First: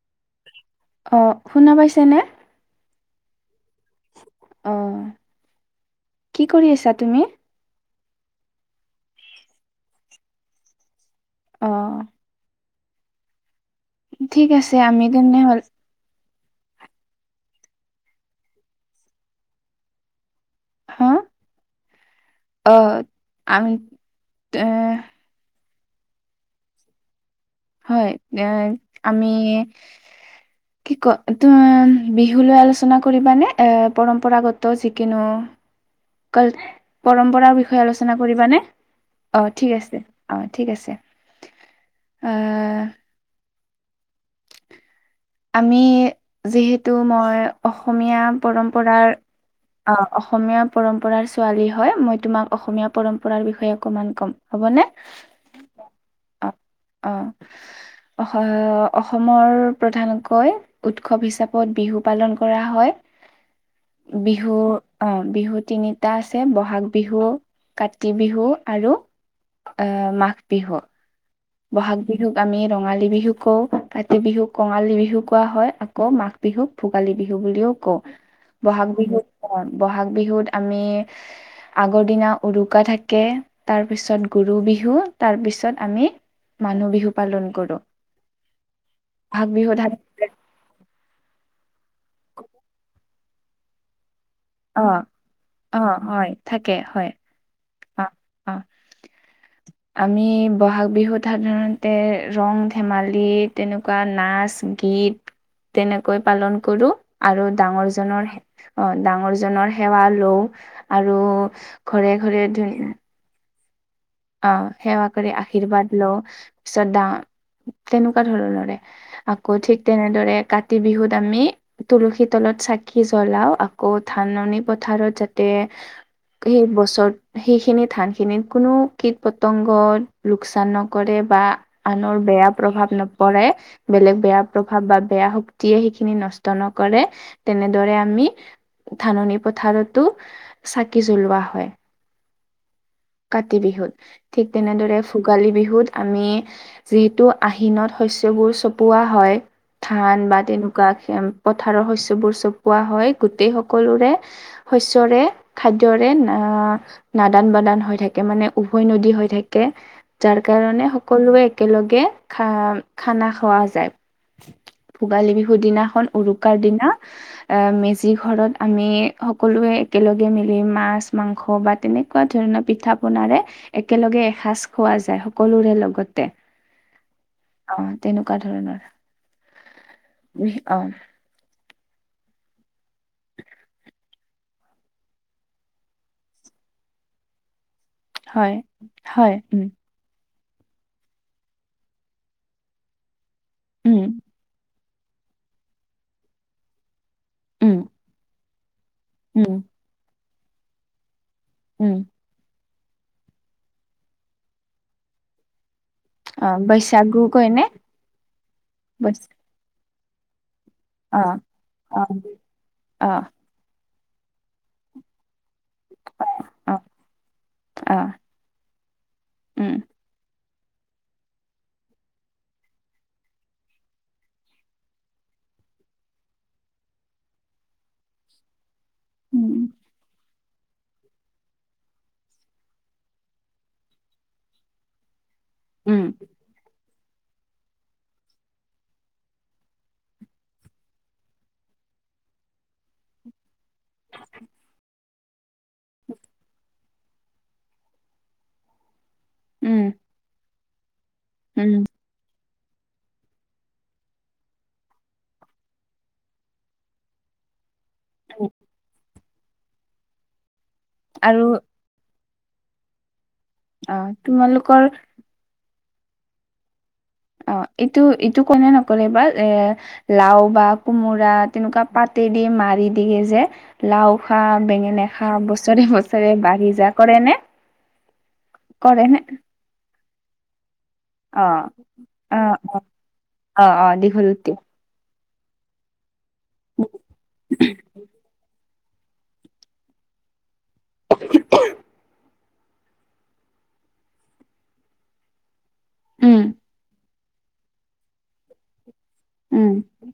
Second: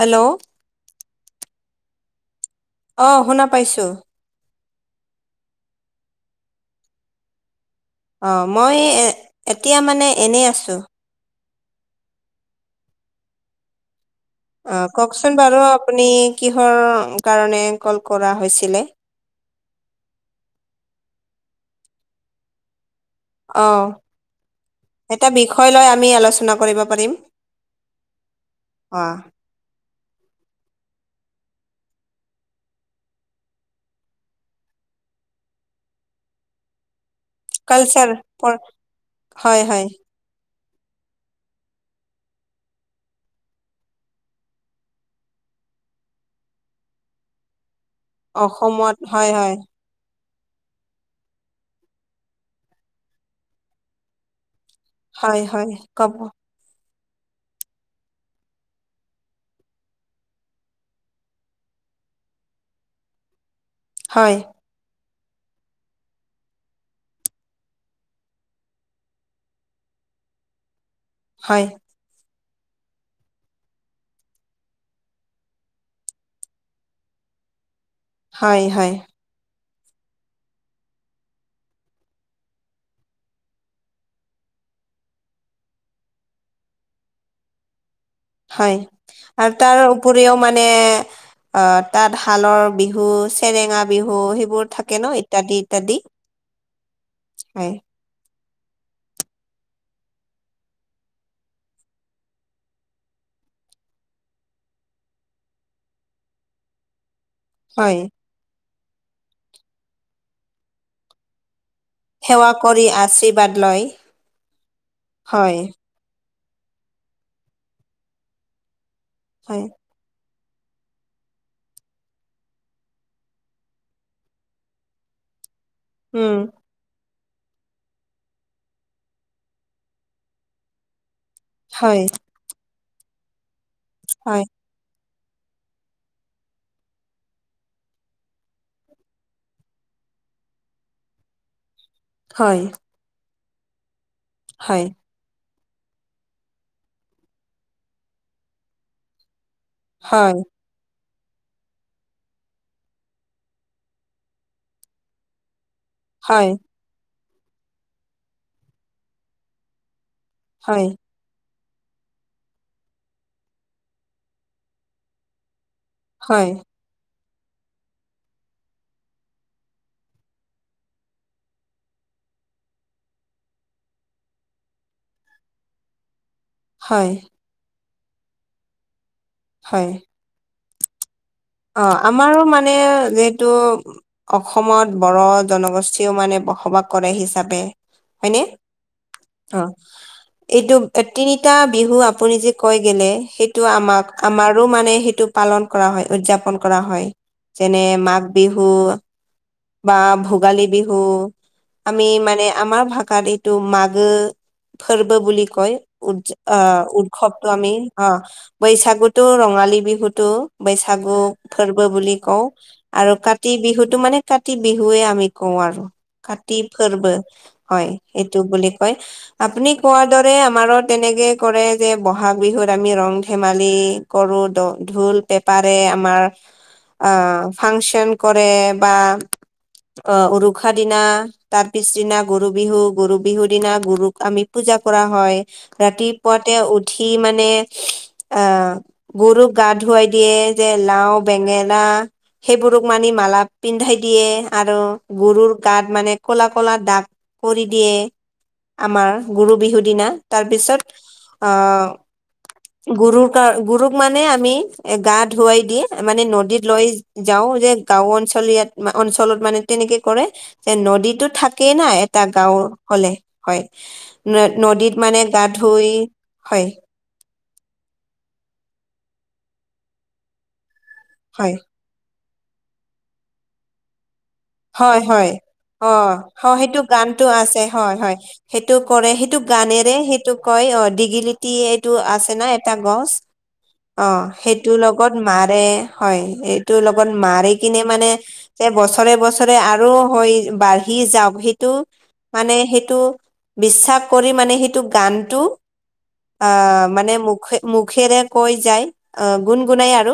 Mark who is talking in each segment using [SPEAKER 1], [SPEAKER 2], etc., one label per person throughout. [SPEAKER 1] Hello?
[SPEAKER 2] অ', শুনা পাইছেনে?
[SPEAKER 1] অ', শুনা পাইছো।
[SPEAKER 2] অ', কি কৰি আছা তুমি?
[SPEAKER 1] অ', মই এতিয়া মানে এনেই আছোঁ।
[SPEAKER 2] অ'। ঠিক আছে
[SPEAKER 1] অ',
[SPEAKER 2] আমি
[SPEAKER 1] কওকচোন বাৰু
[SPEAKER 2] তেনেহ'লে
[SPEAKER 1] আপুনি কিহৰ কাৰণে ক'ল কৰা হৈছিলে?
[SPEAKER 2] হা? অ', আমি
[SPEAKER 1] অঁ এটা বিষয় লৈ আমি আলোচনা কৰিব পাৰিম।
[SPEAKER 2] হয়, এ
[SPEAKER 1] অঁ
[SPEAKER 2] আমি কি কয় বিহু লৈ আলোচনা কৰিবানে এ, পৰম্পৰাগত যিকোনো কল পৰম্পৰাৰ বিষয়ে
[SPEAKER 1] কালচাৰ
[SPEAKER 2] আলোচনা
[SPEAKER 1] পৰ
[SPEAKER 2] কৰিবানে? অ',
[SPEAKER 1] হয়
[SPEAKER 2] ঠিক
[SPEAKER 1] হয়
[SPEAKER 2] আছে। অ', ঠিক আছে। অ'। আমি যিহেতু, মই অসমীয়া
[SPEAKER 1] অসমত
[SPEAKER 2] পৰম্পৰাৰ
[SPEAKER 1] হয় হয়
[SPEAKER 2] অ', অসমীয়া পৰম্পৰাৰ ছোৱালী হয়, মই তোমাক অসমীয়া পৰম্পৰাৰ বিষয়ে অকমান ক'ম। হ'বনে?
[SPEAKER 1] হয়, হয়, ক'ব।
[SPEAKER 2] অ', হয়, হয়, অসমৰ প্ৰধান কৈ, উৎসৱ হিচাপত, বিহু পালন কৰা হয়।
[SPEAKER 1] হয়
[SPEAKER 2] বিহু অ', বিহু তিনিটা আছে, ব'হাগ বিহু, কাতি বিহু আৰু এ মাঘ বিহু।
[SPEAKER 1] হয়।
[SPEAKER 2] ব'হাগ বিহুক আমি, ৰঙালী বিহু কওঁ, কাতি বিহুক, কঙালী বিহু কোৱা হয়। আকৌ মাঘ বিহুক ভোগালী বিহু বুলিও কওঁ,
[SPEAKER 1] হয়
[SPEAKER 2] বহাগ
[SPEAKER 1] হয়
[SPEAKER 2] বিহুক অ', ব'হাগ বিহুত, আমি আগৰ দিনা উৰুকা থাকে, তাৰপিছত, গৰু বিহু, তাৰপিছত আমি মানুহ বিহু, পালন কৰোঁ।
[SPEAKER 1] হয়,
[SPEAKER 2] বহাগ
[SPEAKER 1] আৰু
[SPEAKER 2] বিহুত
[SPEAKER 1] তাৰ উপৰিও মানে, অ', তাতশালৰ বিহু চেৰেঙা বিহু সেইবোৰ
[SPEAKER 2] অ
[SPEAKER 1] থাকে ন। ইত্যাদি,
[SPEAKER 2] অ
[SPEAKER 1] ইত্যাদি,
[SPEAKER 2] হয় থাকে হয়
[SPEAKER 1] হয়।
[SPEAKER 2] অ', অ'। আমি ব'হাগ বিহুত, সাধাৰণতে, ৰং-ধেমালি তেনেকুৱা কোৱা, নাচ-গীত তেনেকৈ পালন কৰোঁ। আৰু ডাঙৰ
[SPEAKER 1] হয়
[SPEAKER 2] জনৰ, অ' ডাঙৰ জনৰ, সেৱা লওঁ, আৰু ঘৰে, ঘৰে
[SPEAKER 1] সেৱা
[SPEAKER 2] ধুন
[SPEAKER 1] কৰি আশীৰ্বাদ লয়।
[SPEAKER 2] অ', সেৱা কৰি
[SPEAKER 1] হয়
[SPEAKER 2] আশীৰ্বাদ লওঁ, পিছত ডাঙৰ, তেনেকুৱা ধৰণৰে। আকৌ,
[SPEAKER 1] হয়
[SPEAKER 2] ঠিক তেনেদৰে কাতি বিহুত, আমি তুলসী তলত চাকি জ্বলাও, আকৌ ধাননি পথাৰত যাতে
[SPEAKER 1] উম।
[SPEAKER 2] সেই বছৰত, সেইখিনি ধানখিনিত কোনো কীট-পতংগ, লোকচান নকৰে। বা,
[SPEAKER 1] হয়
[SPEAKER 2] আনৰ বেয়া প্ৰভাৱ নপৰে বেলেগ বেয়া
[SPEAKER 1] হয়
[SPEAKER 2] প্ৰভাৱ বা বেয়া শক্তিয়ে, সেইখিনি নষ্ট নকৰে, তেনেদৰে আমি ধাননি পথাৰটো, চাকি জ্বলোৱা হয়।
[SPEAKER 1] হয়।
[SPEAKER 2] কাতি বিহুত, ঠিক
[SPEAKER 1] হয়
[SPEAKER 2] তেনেদৰে ভোগালী বিহুত, আমি যিহেতু, আহিনত শস্যবোৰ চপোৱা হয়। ধান
[SPEAKER 1] হয়
[SPEAKER 2] বা তেনেকুৱা খেম পথাৰৰ শস্যবোৰ চপোৱা হয়, গোটেই সকলোৰে, শস্যৰে খাদ্যৰে না,
[SPEAKER 1] হয়
[SPEAKER 2] নাদান-বাদান হৈ থাকে মানে, উভৈ নদী হৈ থাকে। যাৰ
[SPEAKER 1] হয়
[SPEAKER 2] কাৰণে, সকলোৱে একেলগে খা খানা খোৱা যায়। ভোগালী বিহুৰ দিনাখন,
[SPEAKER 1] হয়
[SPEAKER 2] উৰুকাৰ দিনা আ, মেজি ঘৰত, আমি সকলোৱে একেলগে মিলি, মাছ, মাংস বা তেনেকুৱা ধৰণৰ পিঠা-পনাৰে, একেলগে এসাঁজ খোৱা যায়, সকলোৰে লগতে
[SPEAKER 1] হয়।
[SPEAKER 2] অ', তেনেকুৱা ধৰণৰ।
[SPEAKER 1] হয়।
[SPEAKER 2] অ'।
[SPEAKER 1] অ', আমাৰো মানে যিহেতু অসমত বড় জনগোষ্ঠীও মানে বসবাস কৰে হিচাপে। হয়নে?
[SPEAKER 2] হয় হয় উম
[SPEAKER 1] অ' এইটোক তিনিটা বিহু আপুনি যে কয় গেলে, সেইটো
[SPEAKER 2] উম
[SPEAKER 1] আমাক, আমাৰো মানে সেইটো পালন কৰা হয়, উদযাপন কৰা হয়।
[SPEAKER 2] উম
[SPEAKER 1] যেনে- মাঘ বিহু।
[SPEAKER 2] উম'।
[SPEAKER 1] বা ভোগালী বিহু,
[SPEAKER 2] উম
[SPEAKER 1] আমি মানে আমাৰ ভাষাত এইটো মাঘ খাৰ্ব বুলি ক'য়।
[SPEAKER 2] অ
[SPEAKER 1] আ'
[SPEAKER 2] বৈশাগু
[SPEAKER 1] উৎসৱটো
[SPEAKER 2] কয় নে
[SPEAKER 1] আমি, অ'
[SPEAKER 2] বৈশ
[SPEAKER 1] বৈশাগুতো ৰঙালী বিহুটো। বৈশাগু
[SPEAKER 2] অ
[SPEAKER 1] খাৰ্ব
[SPEAKER 2] অ
[SPEAKER 1] বুলি কওঁ,
[SPEAKER 2] অ
[SPEAKER 1] আৰু কাতি বিহুটো মানে কাতি বিহুৱে আমি কওঁ আৰু, কাতি
[SPEAKER 2] অ
[SPEAKER 1] পৰ্ব হয়।
[SPEAKER 2] অ
[SPEAKER 1] এইটো বুলি কয়। আপুনি
[SPEAKER 2] উম
[SPEAKER 1] কোৱাৰ দৰে আমাৰো তেনেকে কৰে যে, বহাগ বিহুত আমি ৰং ধেমালি কৰোঁ দ, ঢোল, পেপাৰে আমাৰ, আ ফাংচন কৰে বা
[SPEAKER 2] উম
[SPEAKER 1] আ' উৰু উশাহ দিনা, তাৰ পিছদিনা গৰু বিহু, গৰু বিহুৰ দিনা গৰুক আমি পূজা কৰা হয়।
[SPEAKER 2] উম
[SPEAKER 1] ৰাতিপুৱাতে উঠি মানে আ গৰুক গা ধুৱাই দিয়ে যে লাও, বেঙেনা। সেইবোৰক মানি মালা পিন্ধাই দিয়ে আৰু গৰুৰ গাত মানে ক'লা ক'লা দাগ, কৰি দিয়ে। আমাৰ গৰু বিহু
[SPEAKER 2] উম
[SPEAKER 1] দিনা, তাৰপিছত আ
[SPEAKER 2] [inaudible]
[SPEAKER 1] গৰুৰ কাৰ গৰুক মানে আমি, এ গা ধুৱাই দি মানে নদীত লৈ যাওঁ যে গাঁও
[SPEAKER 2] উম
[SPEAKER 1] অঞ্চলিয়া অঞ্চলত মানে তেনেকে কৰে, এ নদীতো
[SPEAKER 2] আৰু
[SPEAKER 1] থাকেই না এটা গাওঁ হ'লে হয়,
[SPEAKER 2] অ তোমালোকৰ
[SPEAKER 1] নদীত মানে গা ধুই, হয়।
[SPEAKER 2] অ' এইটো এইটো কোনে নকলে বা এ লাও বা কোমোৰা
[SPEAKER 1] হয়
[SPEAKER 2] তেনেকুৱা পাতি দি মাৰি দিয়ে যে। লাও খা,
[SPEAKER 1] হয়
[SPEAKER 2] বেঙেনা
[SPEAKER 1] হয়
[SPEAKER 2] খা, বছৰে
[SPEAKER 1] অ
[SPEAKER 2] বছৰে
[SPEAKER 1] অ
[SPEAKER 2] বাঢ়ি
[SPEAKER 1] সেইটো
[SPEAKER 2] যা কৰে
[SPEAKER 1] গানটো
[SPEAKER 2] নে?
[SPEAKER 1] আছে হয় হয় সেইটো কৰে, সেইটো গানেৰে সেইটোক কয় অ' দি
[SPEAKER 2] অ
[SPEAKER 1] গিলিতি এইটো আছে
[SPEAKER 2] অ
[SPEAKER 1] ন' এটা গছ, অ' সেইটো লগ লগত মাৰে, হয়' এইটো লগত মাৰি কিনে মানে যে বছৰে বছ ৰে আৰু হয় বাঢ়ি যাওঁক সেইটো মানে সেইটো বিশ্বাস কৰি মানে সেইটো গানটো
[SPEAKER 2] উম
[SPEAKER 1] আ মানে মুখে মুখেৰে কৈ যায়। আ গুণ
[SPEAKER 2] উম
[SPEAKER 1] গুণাই আৰু,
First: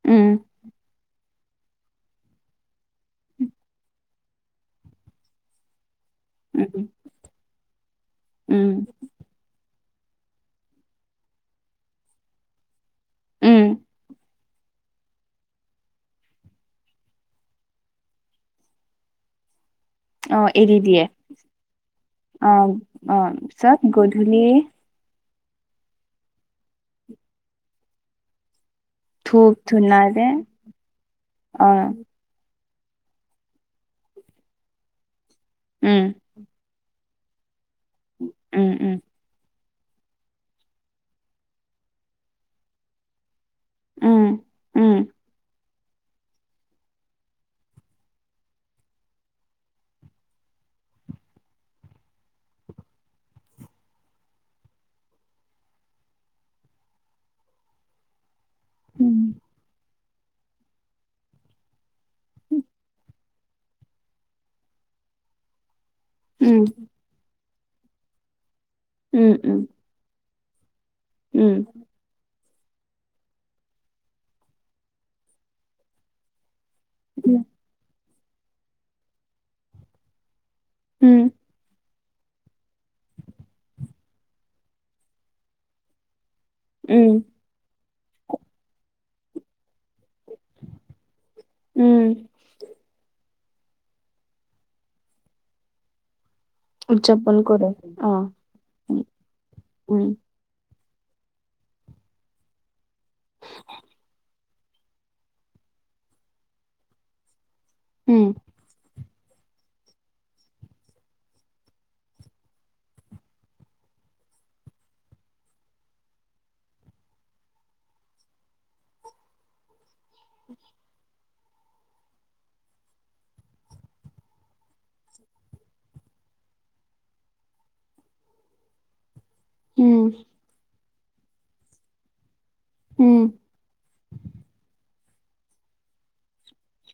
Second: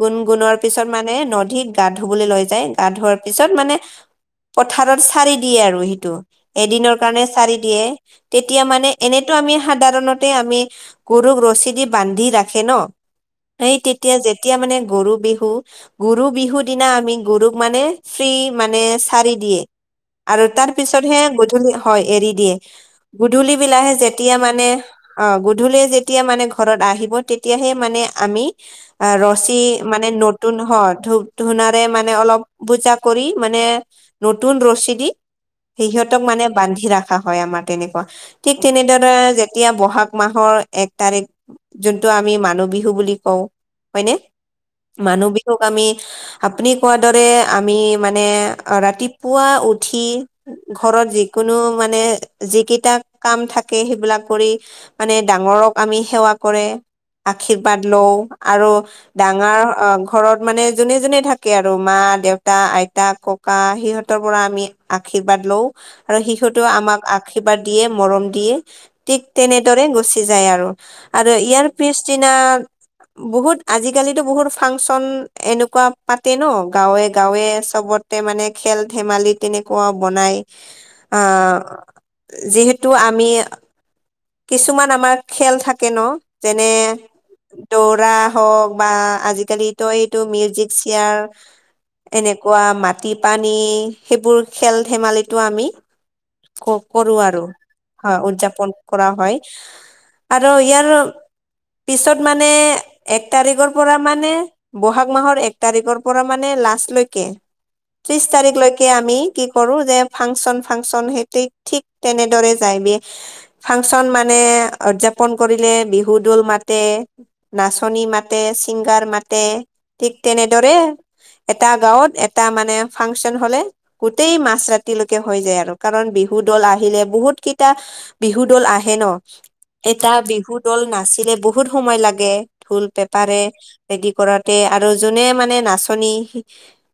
[SPEAKER 1] গুণ
[SPEAKER 2] উম
[SPEAKER 1] গুণোৱাৰ পিছত মানে নদীত গা ধুবলে লৈ যায়, গা ধোৱা পিছত মানে, পথাৰত চাৰি দিয়ে আৰু সিটো
[SPEAKER 2] উম
[SPEAKER 1] এদিনৰ কাৰণে চাৰি দিয়ে, তেতিয়া
[SPEAKER 2] উম
[SPEAKER 1] মানে এনেতো আমি সাধাৰণতে আমি গৰুক ৰছী দি বান্ধি ৰাখে ন'।
[SPEAKER 2] উম
[SPEAKER 1] এই তেতিয়া যেতিয়া মানে গৰু বিহু, গৰু বিহু দিনা আমি গৰুক মানে ফ্ৰী মানে চাৰি দিয়ে।
[SPEAKER 2] অ
[SPEAKER 1] আৰু তাৰ
[SPEAKER 2] এৰি দিয়ে
[SPEAKER 1] পিছতহে গধূলি হয় এৰি
[SPEAKER 2] অ
[SPEAKER 1] দিয়ে,
[SPEAKER 2] অ
[SPEAKER 1] গধূল
[SPEAKER 2] পিছত
[SPEAKER 1] বিলাহে যেতিয়া
[SPEAKER 2] গধূলি
[SPEAKER 1] মানে অ' গধূলি যেতিয়া মানে ঘৰত আহিব তেতিয়াহে মানে আমি অ'
[SPEAKER 2] ধূপ
[SPEAKER 1] ৰছী
[SPEAKER 2] ধূনা
[SPEAKER 1] মানে
[SPEAKER 2] যে
[SPEAKER 1] নতুন হয়, ধূপ
[SPEAKER 2] অ
[SPEAKER 1] ধুনাৰে মানে অলপ পূজা কৰি, মানে নতুন ৰছী দি।
[SPEAKER 2] উম
[SPEAKER 1] সিহঁতক মানে বান্ধি ৰাখা হয় আমাৰ তেনেকুৱা, ঠিক
[SPEAKER 2] উম উম
[SPEAKER 1] তেনেদৰে এতিয়া বহাগ মাহৰ এক তাৰিখ, যোনটো আমি মানুহ বিহু বুলি কওঁ। হয়নে,
[SPEAKER 2] উম উম
[SPEAKER 1] মানুহ বিহুক আমি আপুনি কোৱাৰ দৰে আমি মানে ৰাতিপুৱা উঠি। ঘৰত যিকোনো মানে যিকেইটা কাম থাকে সেইবিলাক কৰি মানে ডাঙৰক আমি সেৱা কৰে আশীৰ্বাদ লওঁ। আৰু ডাঙৰ ঘৰত মানে যোনে যোনে থাকে আৰু মা দেউ দেউতা, আইতা, ককা সিহঁতৰ পৰা আমি আশীৰ্বাদ লও আৰু
[SPEAKER 2] উম
[SPEAKER 1] সিহঁতেও আমাক আশীৰ্বাদ দিয়ে মৰম দিয়ে
[SPEAKER 2] উম
[SPEAKER 1] ঠিক
[SPEAKER 2] উম
[SPEAKER 1] তেনেদৰে গুচি যায় আৰু। আৰু
[SPEAKER 2] উম
[SPEAKER 1] ইয়াৰ পিছ দিনা বহুত আজিকালিতো বহুত ফাংচন এনেকুৱা পাতে ন গাঁওত
[SPEAKER 2] উম
[SPEAKER 1] গাঁৱে চবতে মানে খেল ধেমালি তেনেকুৱা বনাই
[SPEAKER 2] উম
[SPEAKER 1] আহ যিহেতু আমি কিছুমান আমাৰ খেল থাকে ন। যেনে
[SPEAKER 2] উম
[SPEAKER 1] দৌৰা হওক বা আজিকালিটো এইটো মিউজিক চেয়াৰ।
[SPEAKER 2] উম,
[SPEAKER 1] এনেকুৱা মাটি পানী সেইবোৰ খেল ধেমালিতো আমি ক কৰো
[SPEAKER 2] উদযাপন
[SPEAKER 1] আৰু
[SPEAKER 2] কৰে অ,
[SPEAKER 1] হয় উদযাপন
[SPEAKER 2] উম,
[SPEAKER 1] কৰা হয়।
[SPEAKER 2] উম,
[SPEAKER 1] আৰু ইয়াৰ পিছত মানে এক তাৰিখৰ পৰা মানে। বহাগ মাহৰ এক তাৰিখৰ পৰা মানে লাষ্টলৈকে ত্ৰিশ তাৰিখলৈকে আমি কি কৰো যে ফাংচন ফাংচন সেইটো ঠিক তেনেদৰে যায়গে। ফাংচন মানে উদযাপন কৰিলে বিহু দল মাতে। নাচনী মাতে ছিংগাৰ মাতে ঠিক তেনেদৰে। এটা গাঁৱত এটা মানে ফাংচন হ'লে। গোটেই মাজ ৰাতিলৈকে হৈ যায় আৰু কাৰণ বিহু দল আহিলে বহুত কেইটা বিহু দল আহে ন। এটা
[SPEAKER 2] উম,
[SPEAKER 1] বিহু দল নাচিলে বহুত সময় লাগে ঢোল
[SPEAKER 2] উম,
[SPEAKER 1] পেপাৰে। ৰেডি কৰাতে আৰু যোনে মানে নাচনী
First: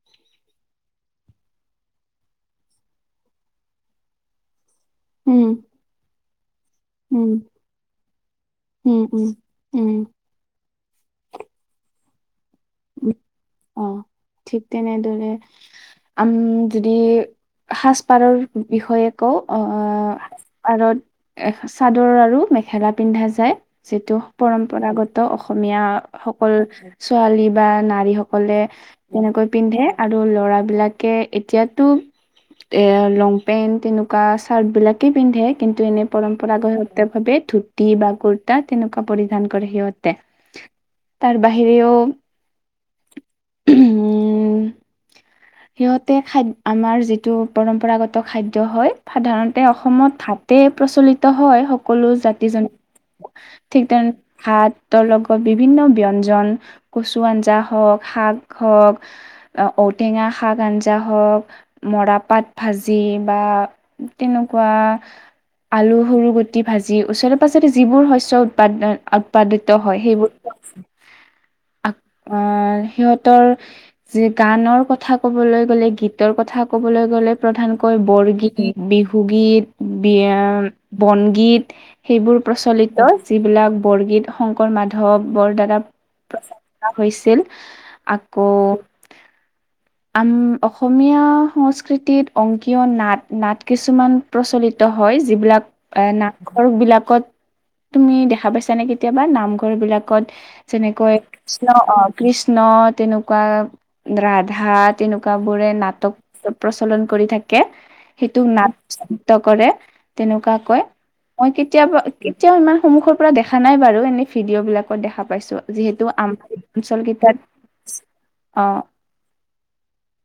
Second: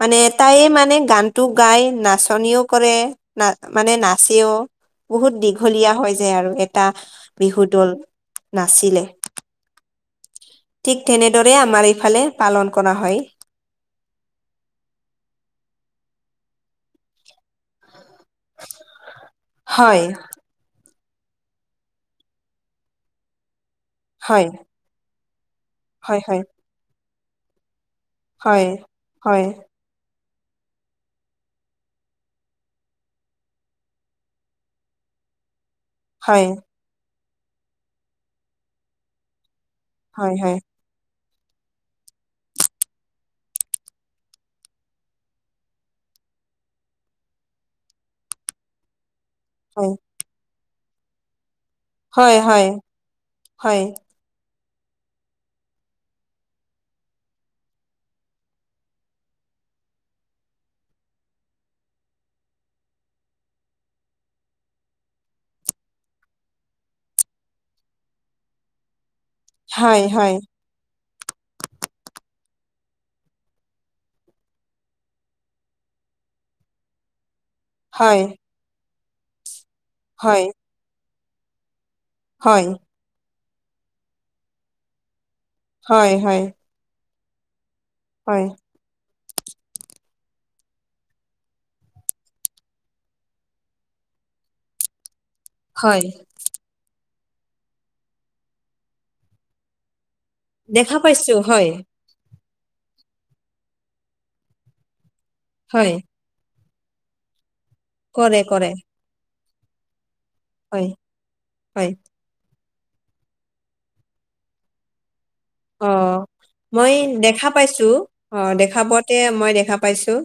[SPEAKER 1] মানে তাইয়ে মানে গানতটো গায় নাচনিও কৰে। না মানে নাচেও বহুত
[SPEAKER 2] উম,
[SPEAKER 1] দীঘলীয়া হৈ যায় আৰু এটা
[SPEAKER 2] উম',
[SPEAKER 1] বিহু দল নাচিলে
[SPEAKER 2] উম' উম', উম'।
[SPEAKER 1] ঠিক তেনেদৰে আমাৰ এইফালে পালন কৰা
[SPEAKER 2] উম,
[SPEAKER 1] হয়।
[SPEAKER 2] অ' ঠিক তেনেদৰে আম যদি সাজ-পাৰৰ বিষয়ে কও আহ
[SPEAKER 1] হয়
[SPEAKER 2] আ- আৰত এ চাদৰ আৰু মেখেলা পিন্ধা যায় যিটো
[SPEAKER 1] হয়
[SPEAKER 2] পৰম্পৰাগত পৰম্পৰাগত অসমীয়া
[SPEAKER 1] হয় হয়
[SPEAKER 2] সকল ছোৱালী বা নাৰী সকলে
[SPEAKER 1] হয় হয়
[SPEAKER 2] তেনেকৈ পিন্ধে আৰু ল'ৰা বিলাকে এতিয়াতো এ লংপেণ্ট তেনেকুৱা চাৰ্টবিলাকেই পিন্ধে কিন্তু এনে
[SPEAKER 1] হয়
[SPEAKER 2] পৰম্পৰাগত ভাৱে ধুতি বা কুৰ্তা তেনেকুৱা পৰিধান কৰে সিহঁতে।
[SPEAKER 1] হয়
[SPEAKER 2] তাৰ বাহিৰেও [unintelligible] সিহঁতে খাদ- আমাৰ যিটো পৰম্পৰাগত খাদ্য হয় সাধাৰণ সাধাৰণতে
[SPEAKER 1] হয়
[SPEAKER 2] অসমত ভাতে প্ৰচলিত হয় সকলো
[SPEAKER 1] হয়
[SPEAKER 2] জাতি
[SPEAKER 1] হয়
[SPEAKER 2] জন-
[SPEAKER 1] হয়
[SPEAKER 2] ঠিক তেনে ভাতৰ লগত বিভিন্ন ব্যঞ্জন কচু আঞ্জা হওক শাক হওক ঔটেঙা শাক আঞ্জা হওক মৰাপাত ভাজি বা তেনেকুৱা আলু সৰু গুটি ভাজি ওচৰে পাজৰে যিবোৰ শস্য উৎপাদন উৎপাদিত হয় সেইবোৰ আ অ' সিহঁতৰ যি গানৰ কথা ক'বলৈ গ'লে গীতৰ কথা ক'বলৈ গ'লে প্ৰধান কৈ
[SPEAKER 1] হয়
[SPEAKER 2] বৰগীত, বিহুগীত, বিয়া বনগীত সেইবোৰ
[SPEAKER 1] হয়
[SPEAKER 2] প্ৰচলিত যিবিলাক বৰগীত শংকৰ মাধৱ বৰদাদা
[SPEAKER 1] হয় হয়।
[SPEAKER 2] হৈছিল
[SPEAKER 1] হয়।
[SPEAKER 2] আকৌ আম অসমীয়া সংস্কৃতিত অংকীয় নাট নাট কিছুমান প্ৰচলিত হয় যিবিলাক
[SPEAKER 1] হয়
[SPEAKER 2] আহ নামঘৰ বিলাকত তুমি দেখা পাইছানে কেতিয়াবা নামঘৰ বিলাকত
[SPEAKER 1] দেখা
[SPEAKER 2] যেনেকৈ
[SPEAKER 1] পাইছোঁ।
[SPEAKER 2] কৃষ্ণ আহ কৃষ্ণ তেনেকুৱা ৰাধা তেনেকুৱা বোৰে
[SPEAKER 1] হয়
[SPEAKER 2] নাটক প্ৰচলন কৰি থাকে
[SPEAKER 1] কৰে
[SPEAKER 2] সেইটোক নাট
[SPEAKER 1] কৰে
[SPEAKER 2] প্ৰচলিত কৰে। তেনেকুৱা কৈ
[SPEAKER 1] হয়
[SPEAKER 2] মই
[SPEAKER 1] হয়
[SPEAKER 2] কেতিয়াবা এতিয়াও ইমান সন্মুখৰ পৰা দেখা নাই বাৰু এনে ভিডিঅ' বিলাকত দেখা পাইছো
[SPEAKER 1] অ
[SPEAKER 2] যিহেতু আম
[SPEAKER 1] মই দেখা পাইছোঁ অ' দেখা পাওতে মই দেখা পাইছোঁ।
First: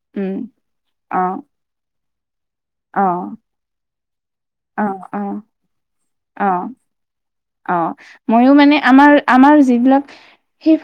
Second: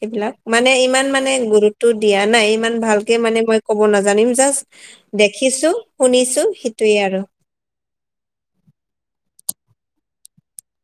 [SPEAKER 1] সেইবিলাক
[SPEAKER 2] উম
[SPEAKER 1] মানে ইমান
[SPEAKER 2] অ
[SPEAKER 1] মানে গুৰুত্ব দিয়া নাই ইমান
[SPEAKER 2] অ
[SPEAKER 1] ভালকে মানে মই কব নাজানিম জাষ্ঠ
[SPEAKER 2] অ অ
[SPEAKER 1] দেখিছো শুনিছো
[SPEAKER 2] অ
[SPEAKER 1] সেইটোৱে আৰু।
[SPEAKER 2] অ' মইয়ো মানে আমাৰ আমাৰ যিবিলাক সেই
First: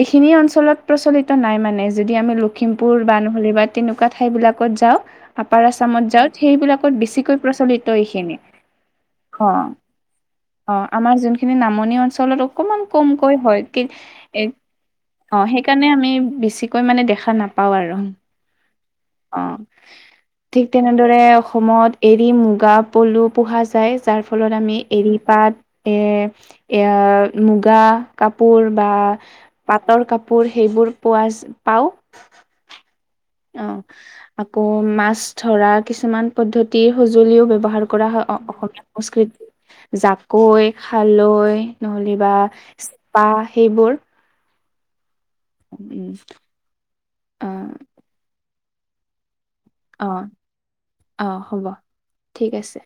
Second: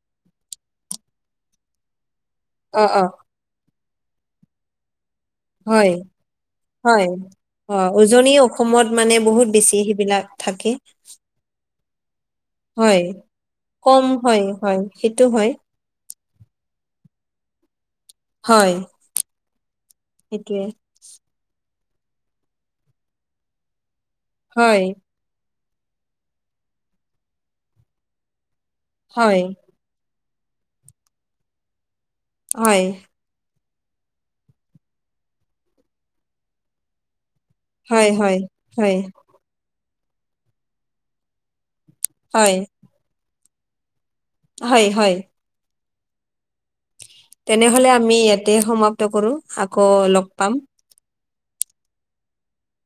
[SPEAKER 2] এইখিনি অঞ্চলত প্ৰচলিত নাই মানে যদি আমি লোক
[SPEAKER 1] অ
[SPEAKER 2] লখিমপুৰ
[SPEAKER 1] অ
[SPEAKER 2] বা নহলে বা তেনেকুৱা ঠাইবিলাকত যাওঁ। আপাৰ
[SPEAKER 1] হয়
[SPEAKER 2] আছামত যাওঁ সেইবিলাকত
[SPEAKER 1] হয়
[SPEAKER 2] বেছিকৈ
[SPEAKER 1] অ
[SPEAKER 2] প্ৰচলিত
[SPEAKER 1] উজনি
[SPEAKER 2] এইখিনি
[SPEAKER 1] অসমত মানে বহুত
[SPEAKER 2] অ'।
[SPEAKER 1] বেছি সেইবিলাক থাকে
[SPEAKER 2] আমাৰ যোনখিনি নামনি অঞ্চলত অকমান
[SPEAKER 1] হয়
[SPEAKER 2] কমকৈ হয় কি এ অ'
[SPEAKER 1] কম হয়
[SPEAKER 2] সেই
[SPEAKER 1] হয় সেইটো হয়
[SPEAKER 2] সেইকাৰণে আমি বেছিকৈ মানে দেখা নাপাওঁ আৰু।
[SPEAKER 1] হয়।
[SPEAKER 2] অ',
[SPEAKER 1] সেইটোৱে
[SPEAKER 2] ঠিক তেনে এনেদৰে অসমত এৰী মূগা পলু পোহা যায় যাৰ ফলত আমি
[SPEAKER 1] হয়
[SPEAKER 2] এৰী পাত এৰ এ মুগা কাপোৰ বা
[SPEAKER 1] হয়
[SPEAKER 2] পাটৰ কাপোৰ সেইবোৰ পোৱা পাওঁ।
[SPEAKER 1] হয়।
[SPEAKER 2] অ' আকৌ মাছ ধৰা কিছুমান পদ্ধতিৰ সঁজুলিও ব্যৱহাৰ প্ৰচাৰ কৰা হয় অ অসমীয়া সংস্কৃতি জাকৈ খালৈ নহ'লে বা
[SPEAKER 1] হয়
[SPEAKER 2] পেঁপা সেইবোৰ।
[SPEAKER 1] হয়, হয়।
[SPEAKER 2] উম। অ
[SPEAKER 1] তেনেহলে আমি ইয়াতে সমাপ্ত কৰো আকৌ লগ পাম।
[SPEAKER 2] অঁ হ'ব ঠিক আছে।